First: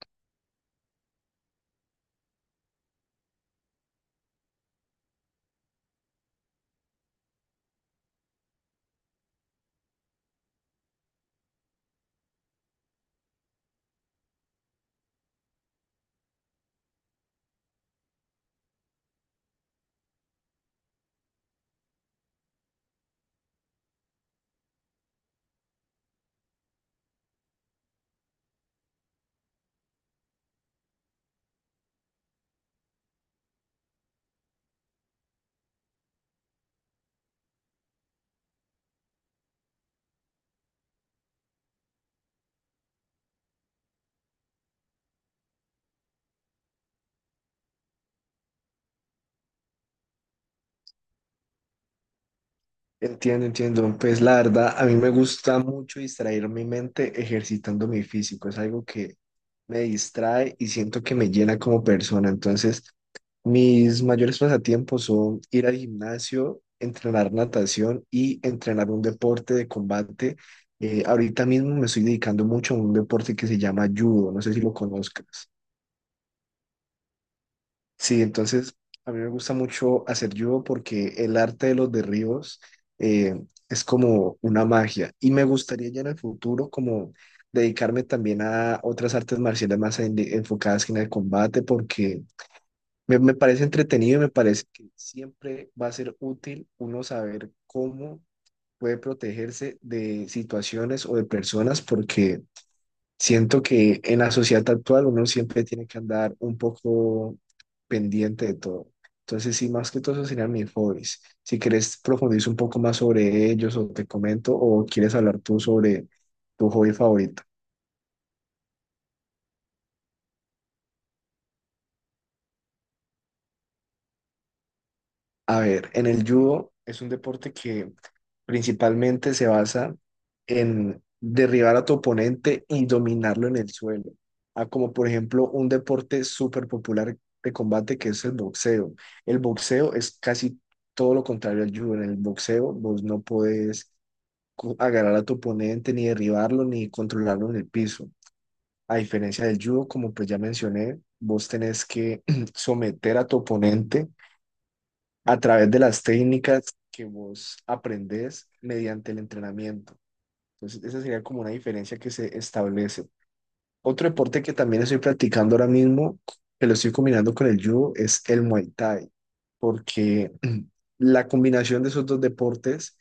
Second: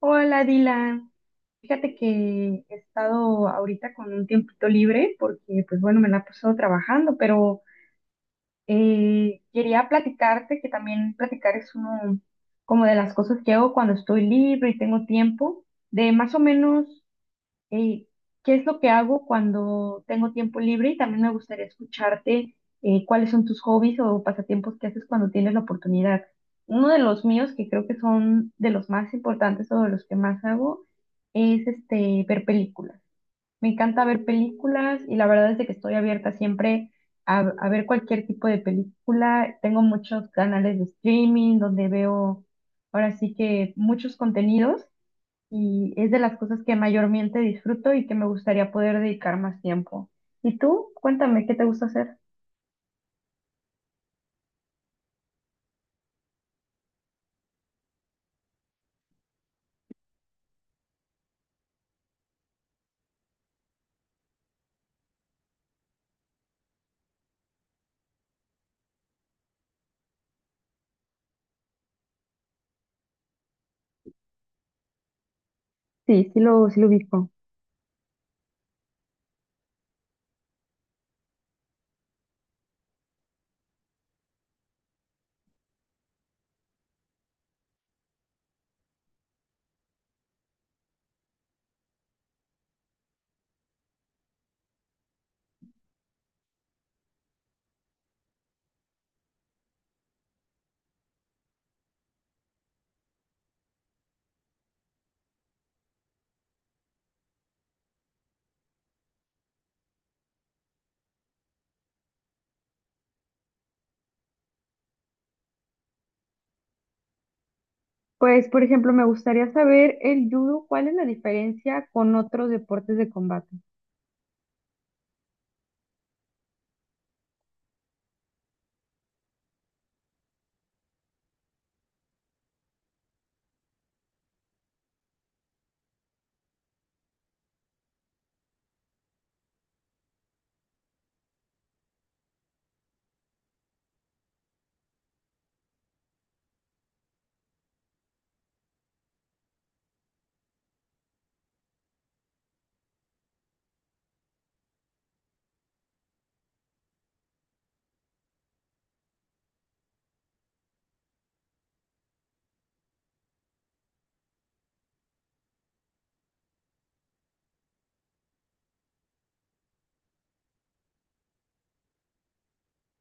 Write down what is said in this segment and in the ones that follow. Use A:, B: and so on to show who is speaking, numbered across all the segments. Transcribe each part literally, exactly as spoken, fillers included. A: Hola, Dylan. Fíjate que he estado ahorita con un tiempito libre porque, pues bueno, me la he pasado trabajando, pero eh, quería platicarte que también platicar es uno como de las cosas que hago cuando estoy libre y tengo tiempo, de más o menos eh, qué es lo que hago cuando tengo tiempo libre y también me gustaría escucharte eh, cuáles son tus hobbies o pasatiempos que haces cuando tienes la oportunidad. Uno de los míos, que creo que son de los más importantes o de los que más hago, es este, ver películas. Me encanta ver películas y la verdad es de que estoy abierta siempre a, a ver cualquier tipo de película. Tengo muchos canales de streaming donde veo ahora sí que muchos contenidos y es de las cosas que mayormente disfruto y que me gustaría poder dedicar más tiempo. ¿Y tú? Cuéntame, ¿qué te gusta hacer?
B: Entiendo, entiendo. Pues la verdad, a mí me gusta mucho distraer mi mente ejercitando mi físico. Es algo que me distrae y siento que me llena como persona. Entonces, mis mayores pasatiempos son ir al gimnasio, entrenar natación y entrenar un deporte de combate. Eh, ahorita mismo me estoy dedicando mucho a un deporte que se llama judo. No sé si lo conozcas.
A: Sí, sí lo, sí lo ubico.
B: Sí, entonces a mí me gusta mucho hacer judo porque el arte de los derribos eh, es como una magia y me gustaría ya en el futuro como dedicarme también a otras artes marciales más en- enfocadas en el combate porque me, me parece entretenido y me parece que siempre va a ser útil uno saber cómo puede protegerse de situaciones o de personas porque siento que en la sociedad actual uno siempre tiene que andar un poco pendiente de todo. Entonces, sí, más que todo, esos serían mis hobbies. Si quieres profundizar un poco más sobre ellos o te comento o quieres hablar tú sobre tu hobby favorito.
A: Pues, por ejemplo, me gustaría saber el judo, ¿cuál es la diferencia con otros deportes de combate?
B: A ver, en el judo es un deporte que principalmente se basa en derribar a tu oponente y dominarlo en el suelo. Ah, como por ejemplo un deporte súper popular de combate que es el boxeo. El boxeo es casi todo lo contrario al judo. En el boxeo vos no podés co- agarrar a tu oponente, ni derribarlo, ni controlarlo en el piso. A diferencia del judo, como pues ya mencioné, vos tenés que someter a tu oponente a través de las técnicas que vos aprendés mediante el entrenamiento. Entonces, esa sería como una diferencia que se establece. Otro deporte que también estoy practicando ahora mismo, que lo estoy combinando con el judo, es el Muay Thai, porque la combinación de esos dos deportes,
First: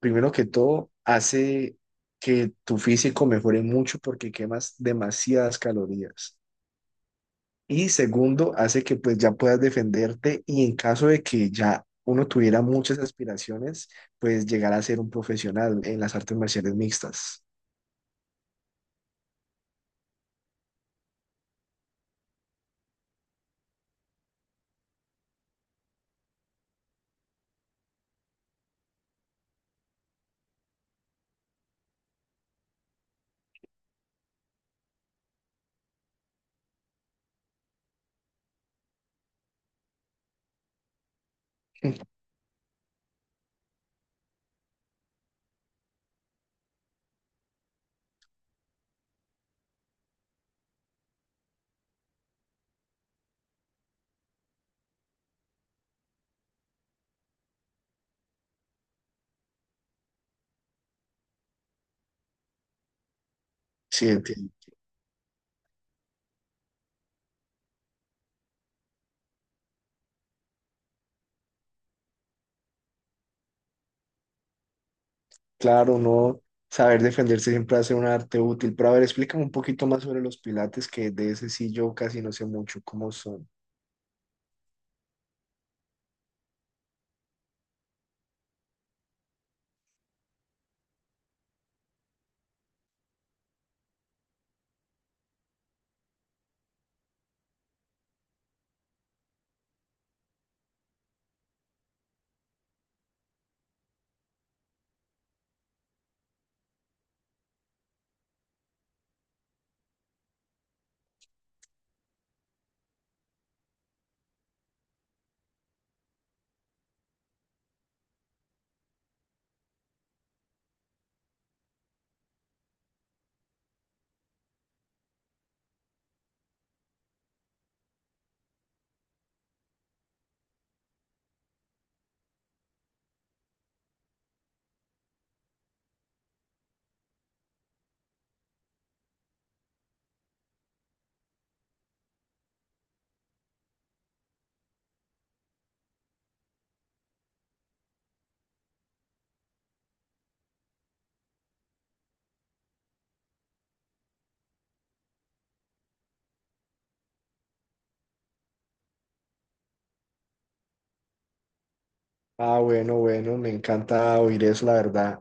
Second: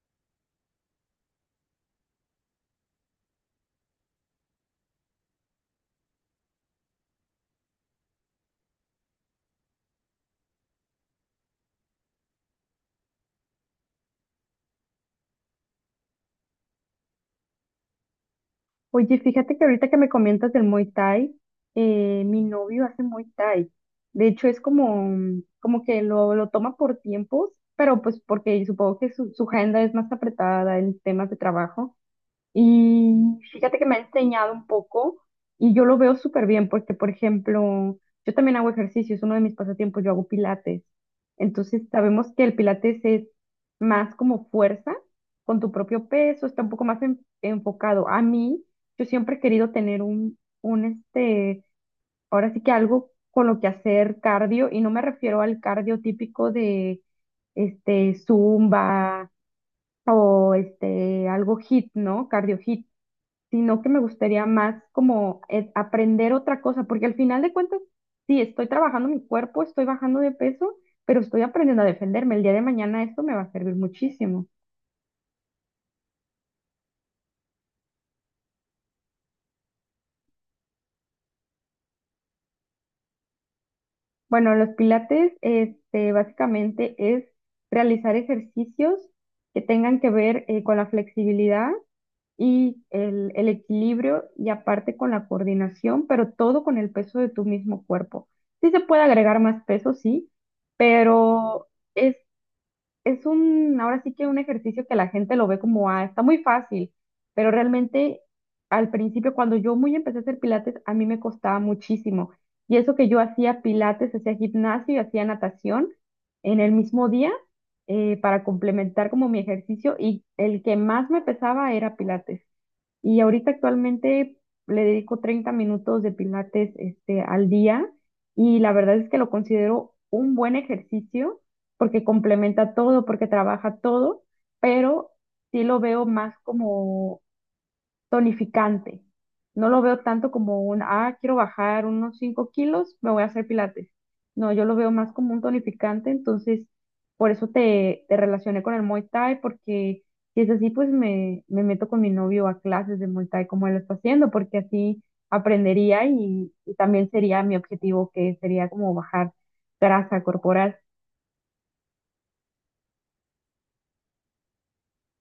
B: primero que todo, hace que tu físico mejore mucho porque quemas demasiadas calorías. Y segundo, hace que pues ya puedas defenderte y en caso de que ya uno tuviera muchas aspiraciones, pues llegar a ser un profesional en las artes marciales mixtas.
A: Oye, fíjate que ahorita que me comentas del Muay Thai, eh, mi novio hace Muay Thai. De hecho, es como, como que lo, lo toma por tiempos, pero pues porque supongo que su, su agenda es más apretada en temas de trabajo. Y fíjate que me ha enseñado un poco y yo lo veo súper bien porque, por ejemplo, yo también hago ejercicio, es uno de mis pasatiempos, yo hago pilates. Entonces sabemos que el pilates es más como fuerza con tu propio peso, está un poco más en- enfocado. A mí, yo siempre he querido tener un, un este, ahora sí que algo con lo que hacer cardio y no me refiero al cardio típico de este, zumba o este, algo hit, ¿no? Cardio hit sino que me
B: Sí,
A: gustaría
B: entiendo.
A: más como eh, aprender otra cosa, porque al final de cuentas, sí, estoy trabajando mi cuerpo, estoy bajando de peso, pero estoy aprendiendo a defenderme. El día de mañana esto me va a servir muchísimo.
B: Claro, no saber defenderse siempre hace un arte útil. Pero a ver, explícame un poquito más sobre los pilates, que de ese sí yo casi no sé mucho cómo son.
A: Bueno, los pilates, este, básicamente es realizar ejercicios que tengan que ver eh, con la flexibilidad y el, el equilibrio y aparte con la coordinación, pero todo con el peso de tu mismo cuerpo. Sí se puede agregar más peso, sí, pero es es un, ahora sí que un ejercicio que la gente lo ve como, ah, está muy fácil, pero realmente al principio, cuando yo muy empecé a hacer pilates, a mí me costaba muchísimo. Y eso que yo hacía pilates, hacía gimnasio y hacía natación en el mismo día eh, para complementar como mi ejercicio y el que más me pesaba era pilates. Y ahorita actualmente le dedico treinta minutos de pilates este, al día y la verdad es que lo considero un buen ejercicio porque complementa todo, porque trabaja todo, pero sí lo veo más como tonificante. No lo veo tanto como un, ah, quiero bajar unos cinco kilos, me voy a hacer pilates. No, yo lo veo más como un tonificante, entonces por eso te, te relacioné con el Muay Thai, porque si es así, pues me, me meto con mi novio a clases de Muay Thai como él lo está haciendo, porque así aprendería y, y también sería mi objetivo, que sería como bajar grasa corporal.
B: Ah, bueno, bueno, me encanta oír eso, la verdad.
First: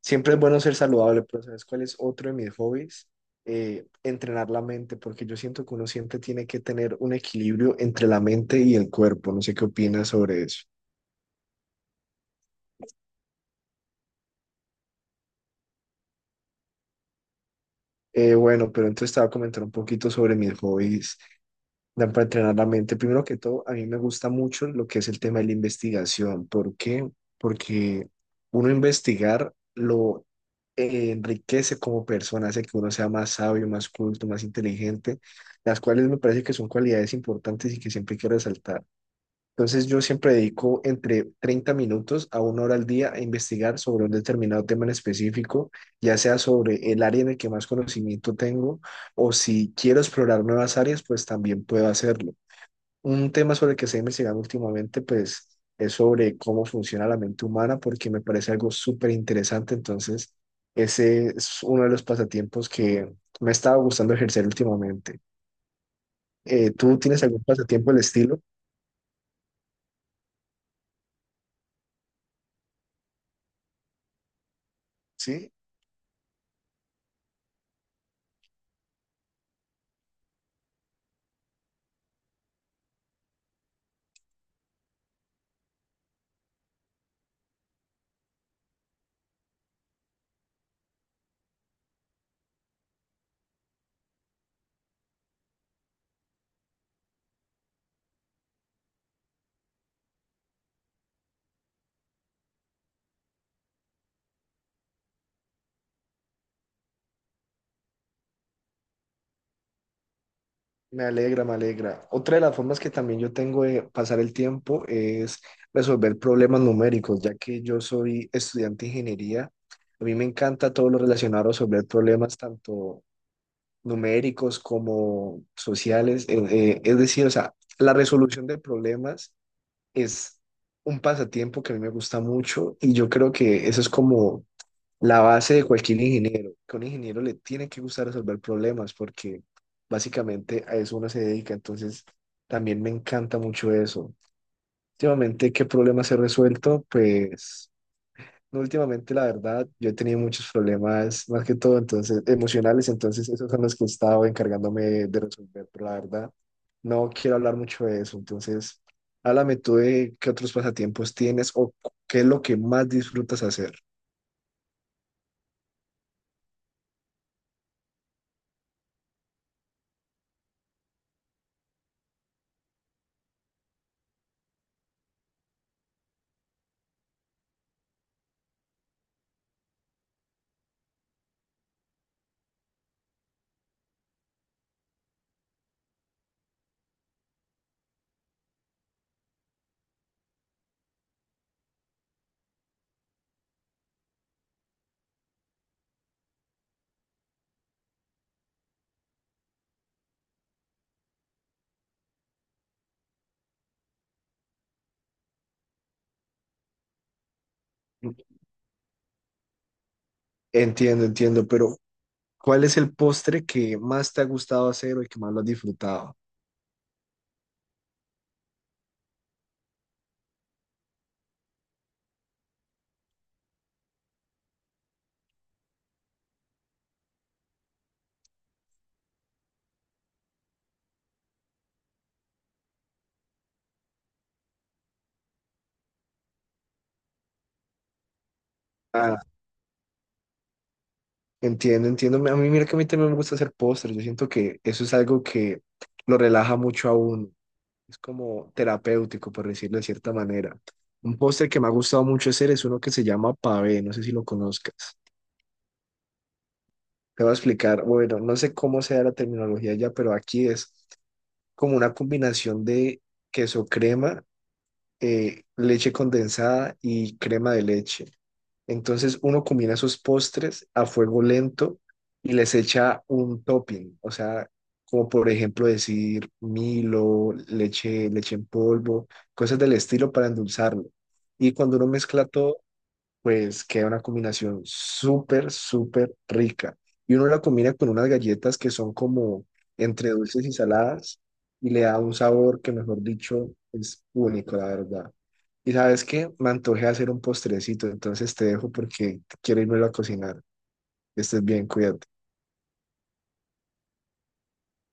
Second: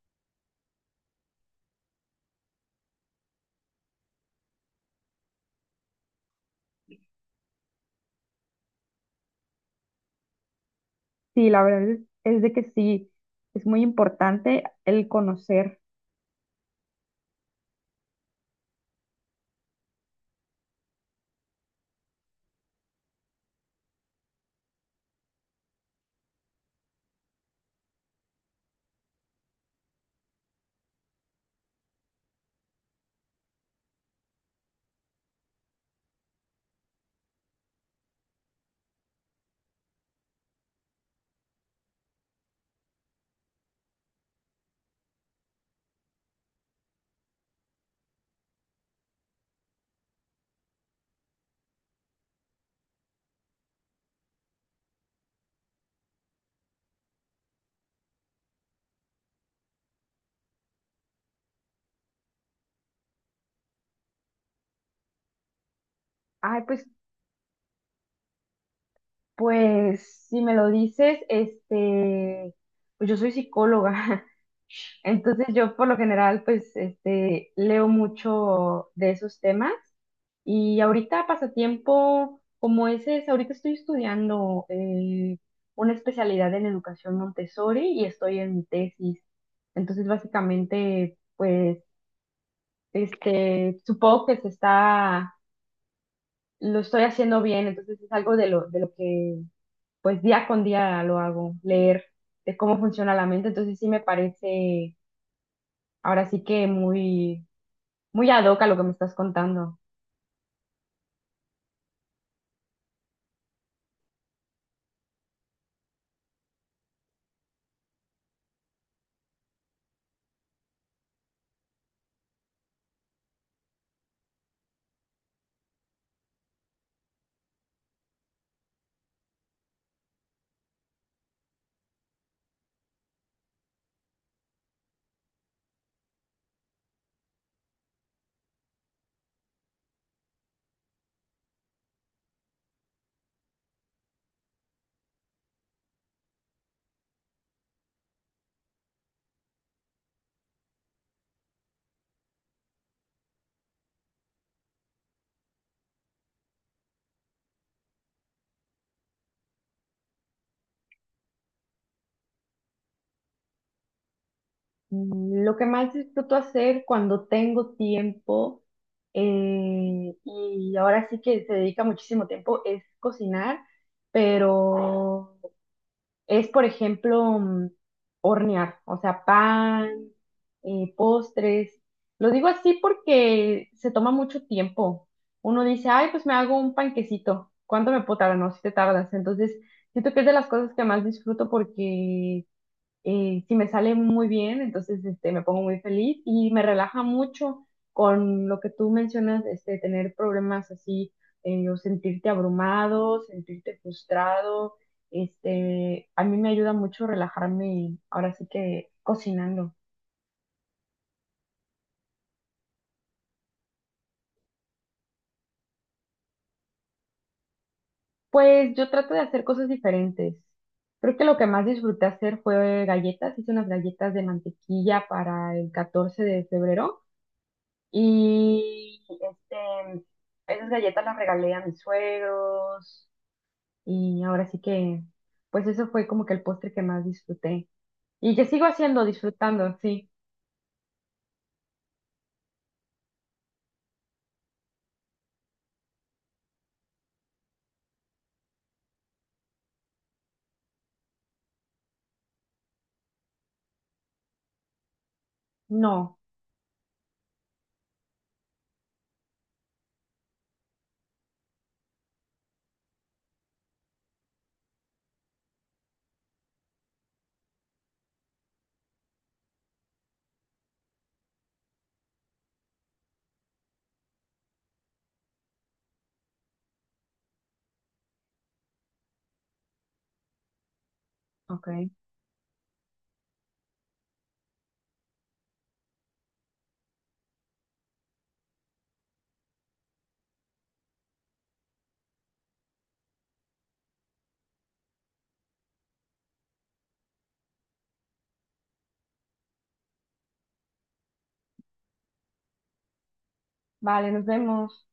B: Siempre es bueno ser saludable, pero ¿sabes cuál es otro de mis hobbies? Eh, entrenar la mente, porque yo siento que uno siempre tiene que tener un equilibrio entre la mente y el cuerpo. No sé qué opinas sobre eso.
A: Sí, la verdad es, es de que sí, es muy importante el conocer.
B: Eh, bueno, pero entonces te voy a comentar un poquito sobre mis hobbies. Dan para entrenar la mente. Primero que todo, a mí me gusta mucho lo que es el tema de la investigación. ¿Por qué? Porque uno investigar lo eh, enriquece como persona, hace que uno sea más sabio, más culto, más inteligente, las cuales me parece que son cualidades importantes y que siempre quiero resaltar. Entonces, yo siempre dedico entre treinta minutos a una hora al día a investigar sobre un determinado tema en específico, ya sea sobre el área en el que más conocimiento tengo o si quiero explorar nuevas áreas, pues también puedo hacerlo. Un tema sobre el que se ha investigado últimamente, pues, es sobre cómo funciona la mente humana, porque me parece algo súper interesante. Entonces, ese es uno de los pasatiempos que me estaba gustando ejercer últimamente.
A: Ay,
B: Eh,
A: pues
B: ¿tú tienes algún pasatiempo del estilo?
A: pues si me lo dices, este, pues yo soy psicóloga, entonces
B: Sí,
A: yo por lo general pues este, leo mucho de esos temas y ahorita pasatiempo como ese es, ahorita estoy estudiando eh, una especialidad en educación Montessori y estoy en mi tesis, entonces básicamente pues este, supongo que se está, lo estoy haciendo bien, entonces es algo de lo, de lo que pues día con día lo hago, leer de cómo funciona la mente, entonces sí me parece ahora sí que muy, muy ad hoc a lo que me estás contando.
B: me alegra, me alegra. Otra de las formas que también yo tengo de pasar el tiempo es resolver problemas numéricos, ya que yo soy estudiante de ingeniería. A mí me encanta todo lo relacionado a resolver problemas, tanto numéricos como sociales. eh, eh, es decir, o sea, la resolución de problemas es un pasatiempo que a mí me gusta mucho y yo creo que eso es como la base de cualquier ingeniero, que a un ingeniero le tiene que gustar resolver problemas porque básicamente a eso uno se dedica. Entonces, también me encanta mucho eso. Últimamente, ¿qué problemas he resuelto? Pues... No, últimamente, la verdad, yo he tenido muchos problemas, más que todo, entonces, emocionales, entonces esos son los que he estado encargándome de resolver, pero la verdad, no quiero hablar mucho de eso, entonces, háblame tú de qué otros pasatiempos tienes o cu- qué es lo que más disfrutas hacer.
A: Mm, lo que más disfruto hacer cuando tengo tiempo, eh, y ahora sí que se dedica muchísimo tiempo, es cocinar, pero es, por ejemplo, mm, hornear, o sea, pan, eh, postres. Lo digo así porque se toma mucho tiempo. Uno dice, ay, pues me hago un panquecito. ¿Cuánto me puedo tardar? No, si te tardas. Entonces, siento que es de las cosas que más disfruto porque eh, si me sale muy bien, entonces este, me pongo muy feliz y me relaja mucho con lo que tú mencionas, este, tener problemas así, eh, o sentirte abrumado, sentirte frustrado. Este, a mí me ayuda mucho relajarme ahora sí que cocinando.
B: Entiendo, entiendo, pero ¿cuál es el postre que más te ha gustado hacer o el que más lo has disfrutado?
A: Pues yo trato de hacer cosas diferentes. Creo que lo que más disfruté hacer fue galletas. Hice unas galletas de mantequilla para el catorce de febrero. Y este, esas galletas las regalé a mis suegros y ahora sí que, pues eso fue como que el postre que más disfruté y que sigo haciendo,
B: Ah,
A: disfrutando, sí.
B: entiendo, entiendo. A mí, mira que a mí también me gusta hacer postres, yo siento que eso es algo que lo relaja mucho a uno. Es como terapéutico, por decirlo de cierta manera. Un postre que me ha gustado mucho hacer es uno que se llama pavé, no sé si lo conozcas.
A: No,
B: Te voy a explicar, bueno, no sé cómo sea la terminología ya, pero aquí es como una combinación de queso crema, eh, leche condensada y crema de leche. Entonces uno combina esos postres a fuego lento y les echa un topping, o sea, como por ejemplo decir Milo, leche, leche en polvo, cosas del estilo para endulzarlo. Y
A: ok.
B: cuando uno mezcla todo, pues queda una combinación súper, súper rica. Y uno la combina con unas galletas que son como entre dulces y saladas y le da un sabor que, mejor dicho, es único, la verdad. Y sabes qué, me antojé hacer un postrecito, entonces te dejo porque quiero irme a cocinar. Estés bien, cuídate.
A: Vale, nos vemos.